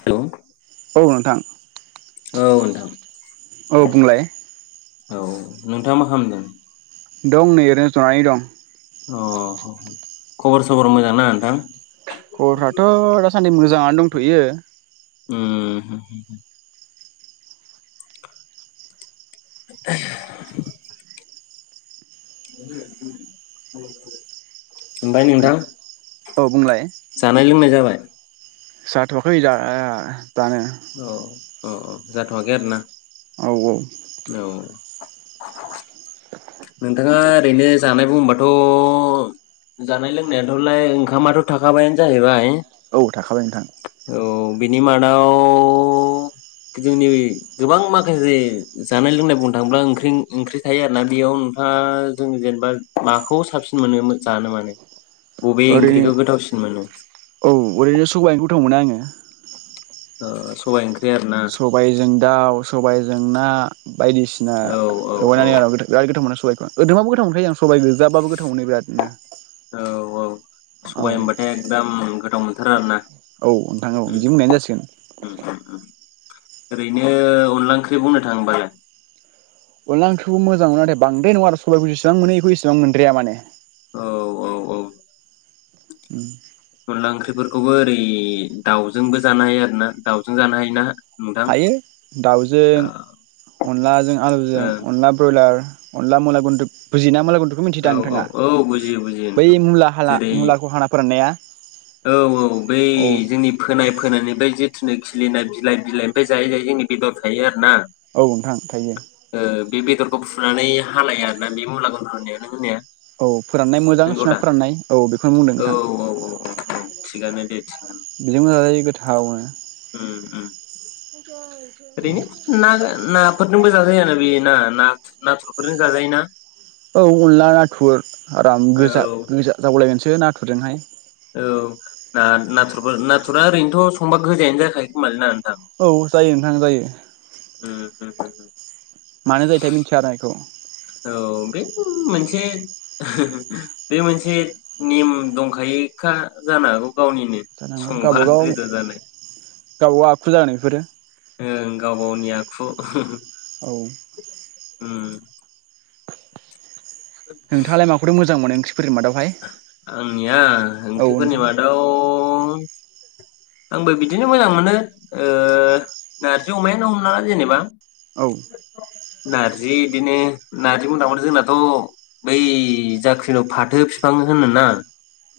Hello औ नोंथां औ नोंथां। औ बुंलाय। औ नोंथाङा मा खामदों? दं नै एरैनो जनानै दं। अ खबर सबर मोजां ना नोंथां? खबरफ्राथ दासान्दि मोजाङानो दंथयो। [unintelligible] [unintelligible] ओमफ्राय नोंथां? औ बुंलाय। जानाय लोंनाय जाबाय। जाथआखै जाआआ। औ अ अ जाथआखै आरो ना? औ औ नोंथाङा ओरैनो जानाय बुङोबाथ जानाय लोंनायाथलाय ओंखामाथ थाखाबायानो जाहैबाय। औ थाखाबाय नोंथां। औ बिनि मादाव अ जोंनि गोबां माखासे जानाय लोंनाय बुंनो थाङोब्ला ओंख्रिं ओंख्रि थायो आरो ना बेयाव नोंथाङा जों जेनेबा माखौ साबसिन मोनो जानो माने बबे ओरैनो ओंख्रिखौ गोथावसिन मोनो औ ओरैनो सबाय ओंख्रिखौ गोथाव मोना आङो [unintelligible] ओ सबाय ओं सबायजों दाउ सबायजों ना बायदिसिना औ औ औ लगायनानै आरो बिराद गोथाव मोनो सबायखौ ओदोंबाबो गोथाव मोनखायो आं सबायखो जाबाबो गोथाव मोनो बिराद नो औ औ सबाय होनबाथाय एकदम गोथाव मोनथारो आरो ना औ नोंथां औ उम बिदि बुंनायानो जासिगोन उम उम उम ओरैनो अनला ओंख्रि बुंनो थाङोबालाय अनला ओंख्रिखौ मोजां मोनो नाथाय बांद्राय नङा आरो सबाइखौ जसेबां मोनो बेखौ एसेबां मोनद्राया माने औ औ औ अनला ओंख्रिफोर बेखौबो ओरै दाउजोंबो जानो हायो आरो ना दाउजों जानो हायो ना हायो दाउजों अनलाजों आलुजों अनला ब्रयलार अनला मुला गुनद्रुग बुजियोना मुला गुद बेफोरखौ ओ मिथिदां औ नोंथाङा औ औ बुजियो बुजियो बै नोंथां मुला हा जेरै मुलाखौ हाना फोराननाया औ औ बै औ जोंनि फोनाय फोनानै बै जे नो खिलिनाय बिलाइ बिलाइनिमफ्राय जायै जायै जोंनि बेदर थायो आरोना औ नोंथां थायो बे बेदरखौ फुनानै हानाय आरोना बे मुला गुनद्रु होननाया नों होनाया औ फोराननाय मोजां सुनानै फोराननाय औ बेखौनो बुंदों औ नोंथां औ औ औ थिगानो दे थिगानो बिजोंबो जाजायो गोथावनो उम उम [unintelligible] ओरैनो ना-नाफोरजोंबो जाजायो आरो बे ना-नाथुरफोरजों जाजायो ना औ अनला नाथुर आराम औ गोजा गोजा जाबावलायगोनसै सो नाथुरदोंहाय औ ना-नाथुरफोर नाथुरा ओरैनोथ' संबा गोजायानो जाखायो खोमालै ना औ जायो नोंथां जायो उम होम होम होम मानो जायोथाय मिथिया आरो एखौ औ बे मोनसे [unintelligible] बे मोनसे नेम दंखायोखा जानो हागौ गावनिनो जानांगौ संबा गावबागाव गोजा जानाय गावबागाव आखु जागोन बेफोरो ओं गाव गावनि आखु औ उम नोंथाङालाय माखौथो मोजां मोनो ओं आंनिया औ ओंख्रिफोरनि नोंथां मादाव [unintelligible] आंबो बिदिनो मोजां मोनो ओ नारजि अमायानो हमनाला जेनेबा औ नार्जि बिदिनो नार्जि मदांखौ जोंनाथ' बै जादखौ फाथो फिफां होनो ना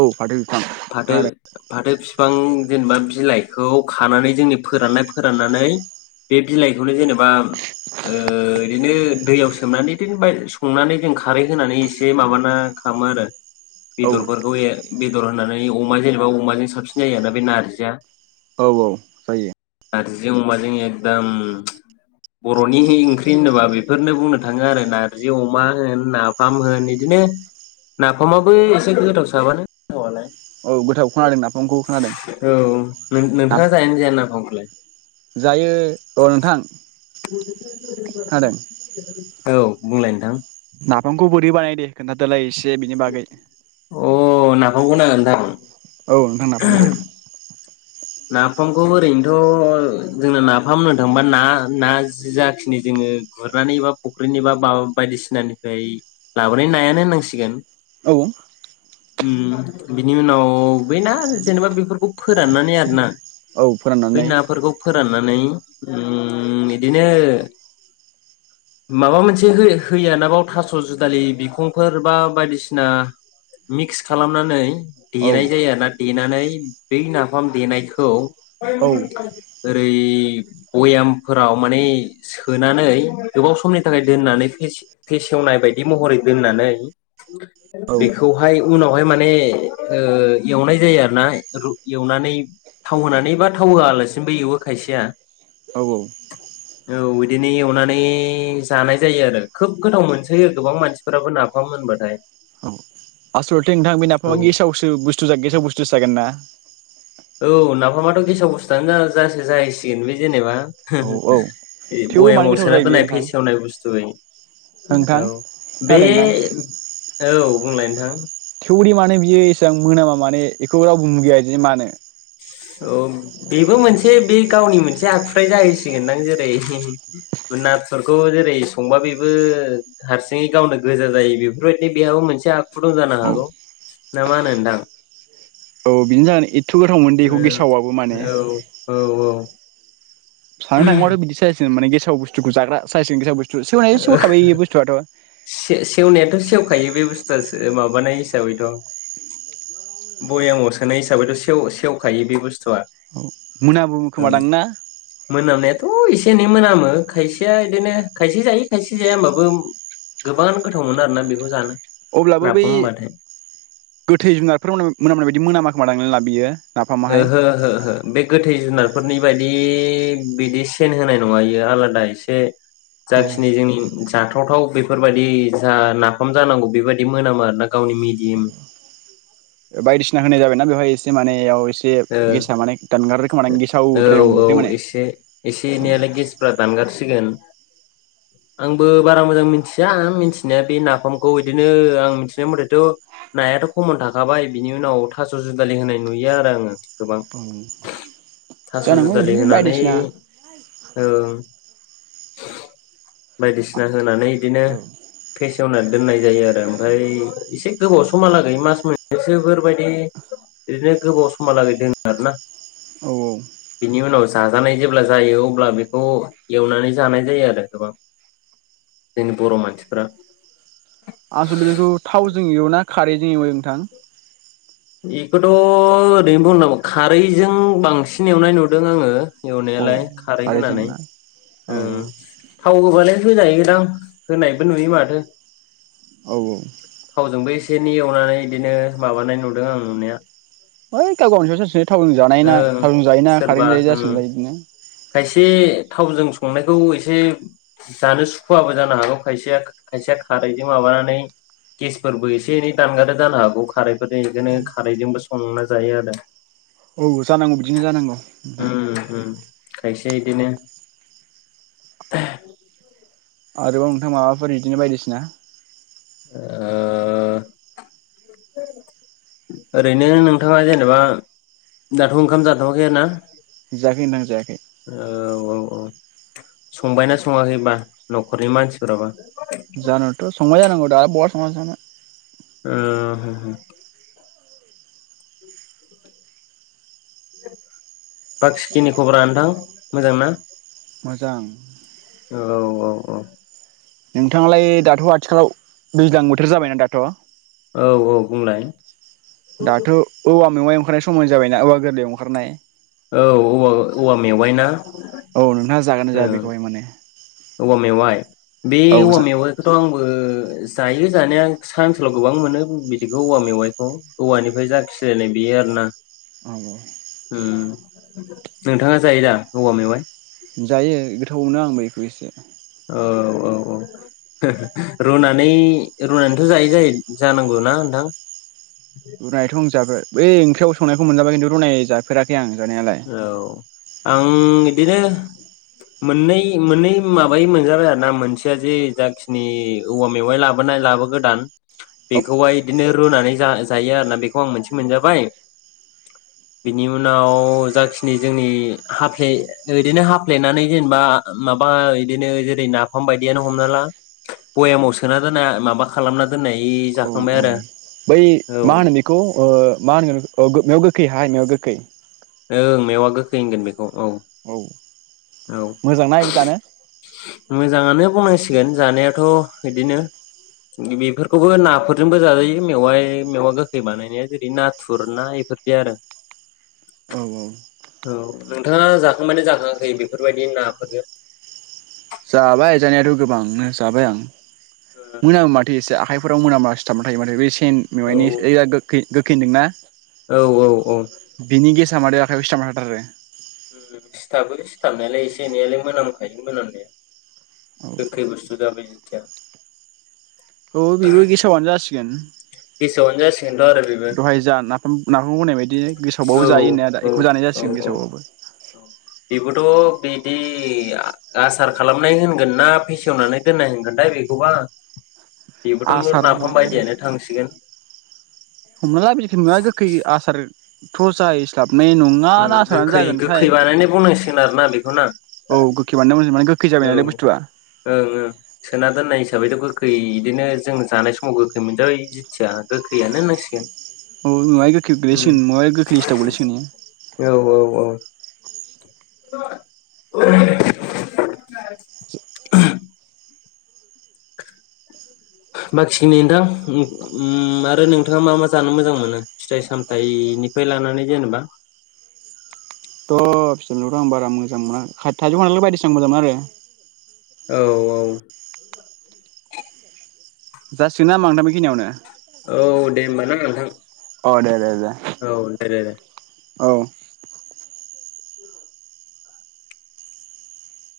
औ फाथो बिथां खोनादों। थां जेनेबा बिलाइखौ खानानै जोंनि फोराननाय फोराननानै बे बिलाइखौनो जेनेबा ओ बिदिनो दैयाव सोमनानै दिनबाय संनानै जों खारै होनानै एसे माबाना खालामो आरो औ बेदरफोरखौ एर बेदर होनानै अमा जेनेबा अमाजों साबसिन जायो आरो ना बे नार जिया औ औ जायो। नारजि अमाजों एखदम बरनि ओंख्रि होनोबा बेफोरनो बुंनो थाङो आरो नारजि अमा होन नाफाम होन बिदिनो नाफामाबो एसे गोथाव साबानोथावालाय। औ गोथाव खोनादों नाफामखौ खोनादों। औ ना नोंथाङा जायोना जाया ना? नाफामखौलाय जायो र' नोंथां खोनादों [unintelligible] औ बुंलाय नोंथां नाफामखौ बोरै बानायो दे खोनथादलाय एसे। जे बिनि बागै नंगौ नामा नोंथां। औ नोंथां नाफामखौ नाफामखौ ओरैनोथ जोंना नाफाम होननो थाङोबा ना ना जाखिनि जोङो गुरनानै बा फुख्रिनि बा मा बायदिसिनानिफ्राय लाबोनाय नायानो होननांसिगोन। औ उ बिनि उनाव बै ना जेनेबा बेफोरखौ फोराननानै आरो ना औ बै फोराननानै नाफोरखौ फोराननानै उ बिदिनो माबा मोनसे हो होयोना थास जुदालि बिखंफोर बा बायदिसिना मिक्स खालामनानै औ देनाय जायो आरोना देनानै बै नाफाम देनाय। खौ औ [unintelligible] ओरै बयामफोराव माने सोनानै गोबाव समनि थाखाय दोननानै फेसेव फेसेवनाय बायदि महरै दोननानै औ बेखौहाय उनावहाय माने ओ एवनाय जायो आरो ना एवनानै थाव होनानै बा थाव होआलासिनोबो एवो खायसेया औ औ औ बिदिनो एवनानै जानाय जायो आरो खोब गोथाव मोनसोयो गोबां मानसिफोराबो नाफाम होनबाथाय आसलथे नोंथां बे नाफामा औ गेसावसो बुस्थु गेसाव बुस्थुसो जागोनना माबाथ' गेसाव बुस्थुआनो जा-जासो जाहैसिगोन बे जेनेबा औ औ [unintelligible] थेवबो मानो बयामाव गोथाव सोना जायो बेयो दोननाय नोंथां फेसेवनाय बुस्थुयै नोंथां औ बे खोनादों नोंथां औ बुंलाय नोंथां थिउबोदि माने बियो एसेबां मोनामा माने एखौ रावबो मुगैयादि मानो ओम बेबो मोनसे बे गावनि मोनसे आखुथाइ जाहैसिगोनदां जेरै [unintelligible] नाथुरखौ जेरै संबा बेबो हारसिङै गावनो गोजा जायो बेफोरबायदिनो बेहाबो मोनसे आखु खु दं जानो औ हागौ ना मा होनो नोंथां औ बिदिनो जागोन इद थ' गोथाव मोनो दे एखौ गेसावबाबो माने औ औ औ साननो थांङोबाथ' बिदिसो जासिगोन माने गेसाव साव बुस्थुखौ जाग्रा साइस गेसाव बुस [unintelligible] से-सेवनायाथ' सेवखायो बे बुस्थुआसो माबानाय हिसाबैथ' बयामाव सोनाय हिसाबैथ' सेव-सेवखायो बे बुस्थुआ मोनामब्रुमो खोमा दां ना थ' एसे एनै मोनामो खायसेया इदिनो खायसे जायो खायसे जाया होमबाबो गोबाङानो गोथाव मोनो आरोना बेखौ जानो अब्लाबो बै नाफाम होनबाथाय गोथै जुनारफोर मोनाम-मोनामनाय बायदि मोनामा खोमा दां ना बियो नाफामाहाय ओहो ओहो ओहो बे गोथै जुनारफोरनि बेबायदि बिदि सेन होनाय नङा इयो आलादा एसे औ जाखिनि जोंनि जाथावथाव बेफोरबायदि जा नाफाम जानांगौ बेबायदि मोनामो आरो ना गावनि मिदिम बायदिसिना होनाय जाबायना बेवहाय एसे माने इयाव एसे ओ गेसा औ गेसावद्राय औ नंदों माने एसे एसे औ एनैयालाय गेसफ्रा दानगारस सिगोन आंबो बारा मोजां मिनथिया मिनथिनाया बे नाफामखौ इदिनो आं मिथिनाय मथेथ' नायाथ' खमन थाखाबाय बिनि उनाव थास' जुदालि होनाय नुयो आरो आङो गोबां थास' जानांगौ जुदालि बिदिनो होनानै बायदिसिना ओं बायदिसिना होनानै बिदिनो औ फेसेवनान दोननाय जायो आरो ओमफ्राय एसे गोबाव समहालागै मास मोनसेसो इफोरबायदि ओरैनो गोबाव सम माहा लागै दोनो आरो ना औ औ जाजानाय जेब्ला जायो अब्ला बेखौ एवनानै जानाय जायो आरो गोबां जोंनि बर' मानसिफोरा आसोल'थे बेखौ थावजों एवोना खारैजों एवो नोंथां बेखौथ' ओरैनो बुंनांगौ खारैजों बांसिन एवनाय नुदों आङो औ एवनायालाय खारै खारैजों होनानै ना औ ओम थाव होबालाय होजायो दां होनायबो नुयो माथो औ औ थेनि एवनानै बिदिनो माबानाय नु दों आं नुनाया ओइ गाव गावनि सायावसो जासै थावजों जानाय ना ओं थावजों जायो ना सोरबा खारैजों जायो ओं जासिगोन दा बिदिनो खायसे थावजों संनायखौ एसे जानो सुखुवाबो जानो हागौ खायसेया खायसेया खारैजों माबानानै गेसफोरबो एसे एनै दानगारो जानो हागौ खारैफोरजों दिनो खारैजोंबो संना जायो आरो औ जानांगौ बिदिनो जानांगौ नोंथां दे इदिनो [unintelligible] आरोबाव नोंथां माबाफोर इदिनो बायदिसिना ओ ओरैनो नोंथाङा जेनेबा दाथ' ओंखाम जाथ'वाखै ना जायाखै नोंथां जायाखै अ संबायना सङाखैबा नखरनि मानसिफोराबा जानोथ' संबाय जानागौ दा बहा सङाजानो ओ हो हो बाखिखिनि खबरा नोंथां मोजां ना मोजां औ औ औ नोंथाङालाय दाथ' आथिखालाव दैज्लां बोथोर जाबायना दाथ' औ औ बुंलाय दाथ' औवा मेवाइ अंखारनाय समाय जाबायना औवा गोरलैयाव अंखारनाय औ औवा औवा मेवाइ ना औ नोंथाङा जागोनना जाया ओं बेखौहाय माने औवा मेवाइ बे औ औवा जा मेवाइखौथ' आंबो जायो जानाया सा ओनसोलाव गोबां मोनो बिदिखौ औवा मेवाइखौ औवानिफ्राय जा [unintelligible] जादों बेयो आरो ना उम उम नोंथाङा जायो दा औवा मेवाइ जायो गोथावबो मोनो आंबो बेखौ एसे औ औ औ रुनानै रुनानैथ' जायो जाहै-जानांगौना नोंथां रुनायथ' आं जाबाय बै ओंख्रियाव संनाय खौ मोनजाबाय खिनथु रुनाय जाफेरा [unintelligible] औ आं इ बिदिनो मोननै मोननै माबायै मोनजाबाय आरो ना मोनसेया जे जाखिनि औवा मेवाइ लाबोनाय लाबोगोदान बेखौहाय बिदिनो रुनानै जा-जायो आरो ना बेखौ आं मोनसे मोनजाबाय बेनि उनाव जाखिनि जोंनि हाफ्ले इदिनो हाफ्लेनानै जेनेबा माबा इदिनो जेरै नाफाम बायदियानो हमना ला बयामाव सोना दोननाय माबा खालामना दोननाय औ जाखांबाय औ आरो बै औ मा होनो बेखौ ओ मा होनगोन ओ बेखौ‌ मायाव गोखै हाय मेवाइ गोखै ओं मेवा गोखै होनगोन बेखौ औ औ औ मोजांना एबो जानो मोजाङानो बुंनांसिगोन जानायाथ' बिदिनो बेफोरखौबो नाफोरजोंबो जाजायो मेवाइ मेवा गोखै बानायनाया जेरै नाथुर ना एफोरदि आरो औ औ औ नोंथाङा जाखांबायना जाखाङाखै बेफोरबायदि नाफोरजों जाबाय जानायाथ' गोबांनो जाबाय आं मोनामो माथो एसे आखाइ बेफोराव मोनामा सिथाम थायो माने बे सेन औ मेवाइनि ओइ आ गोखै गोखै होनदोंना औ औ औ गोखा माथो आखाइयाव सिथाबना थाथारो होम सिथाबो सिथाबनायालाय एसे एनैयालाय मोनामखायो मोनामनाया औ गोखै बस्थु दा बे थिया औ बेबो गेसावानो जासिगोन गेसावानो जासिगोनथ' आरो बेबो दहाय जा नाफाम नाफामखौ बुंनाय बायदि औ गेसावबाबो जायो होननाया दा बेखौ जानाय औ औ जासिगोन औ गेसावबाबो बेबोथ' बिदि आसार खालामनाय होनगोन ना फेसेवनानै दोननाय होनांगोनथाय बेखौबा बेबोथ' नर आसार नाफाम बायदियानो थांसिगोन हमना ला [unintelligible] गोखै आसार थसा इस्लाब मे नङा ना आसारानो जागोनथाय रोना बेखौ‌ बेखौना औ गोखै बानायना मोजां माने गोखै औ जाबाय नालाय ओं बुस्थुआ ओं सोना दोन नाय हिसाबैथ' गोखै इदिनो जों जानाय समाव गोखै मोनजाबाय जिथिया गोखैयानो होननांसिगोन औ मेवाइ गोखै‌याव‌ उम गोग्लैसिगोन मेवाइय गोखै लिस्टाव गोल्लैसिगोन औ इयो औ [unintelligible] [unintelligible] बाखिखिनि नोंथां ओ ओ आरो नोंथाङा मा मा जानो मोजां मोनो फिथाइ सामथायनिफ्राय लानानै जेनेबा थ' फिथायखौथ' आं बारा मोजां मोना थाइजौ खानथाल बायदिसिना मोजां मोनो आरो औ औ जासिगोन ना होमबा नोंथां बेखिनियावनो दे होमबा ना औ नोंथां अ दे देे दे औ दे दे दे औ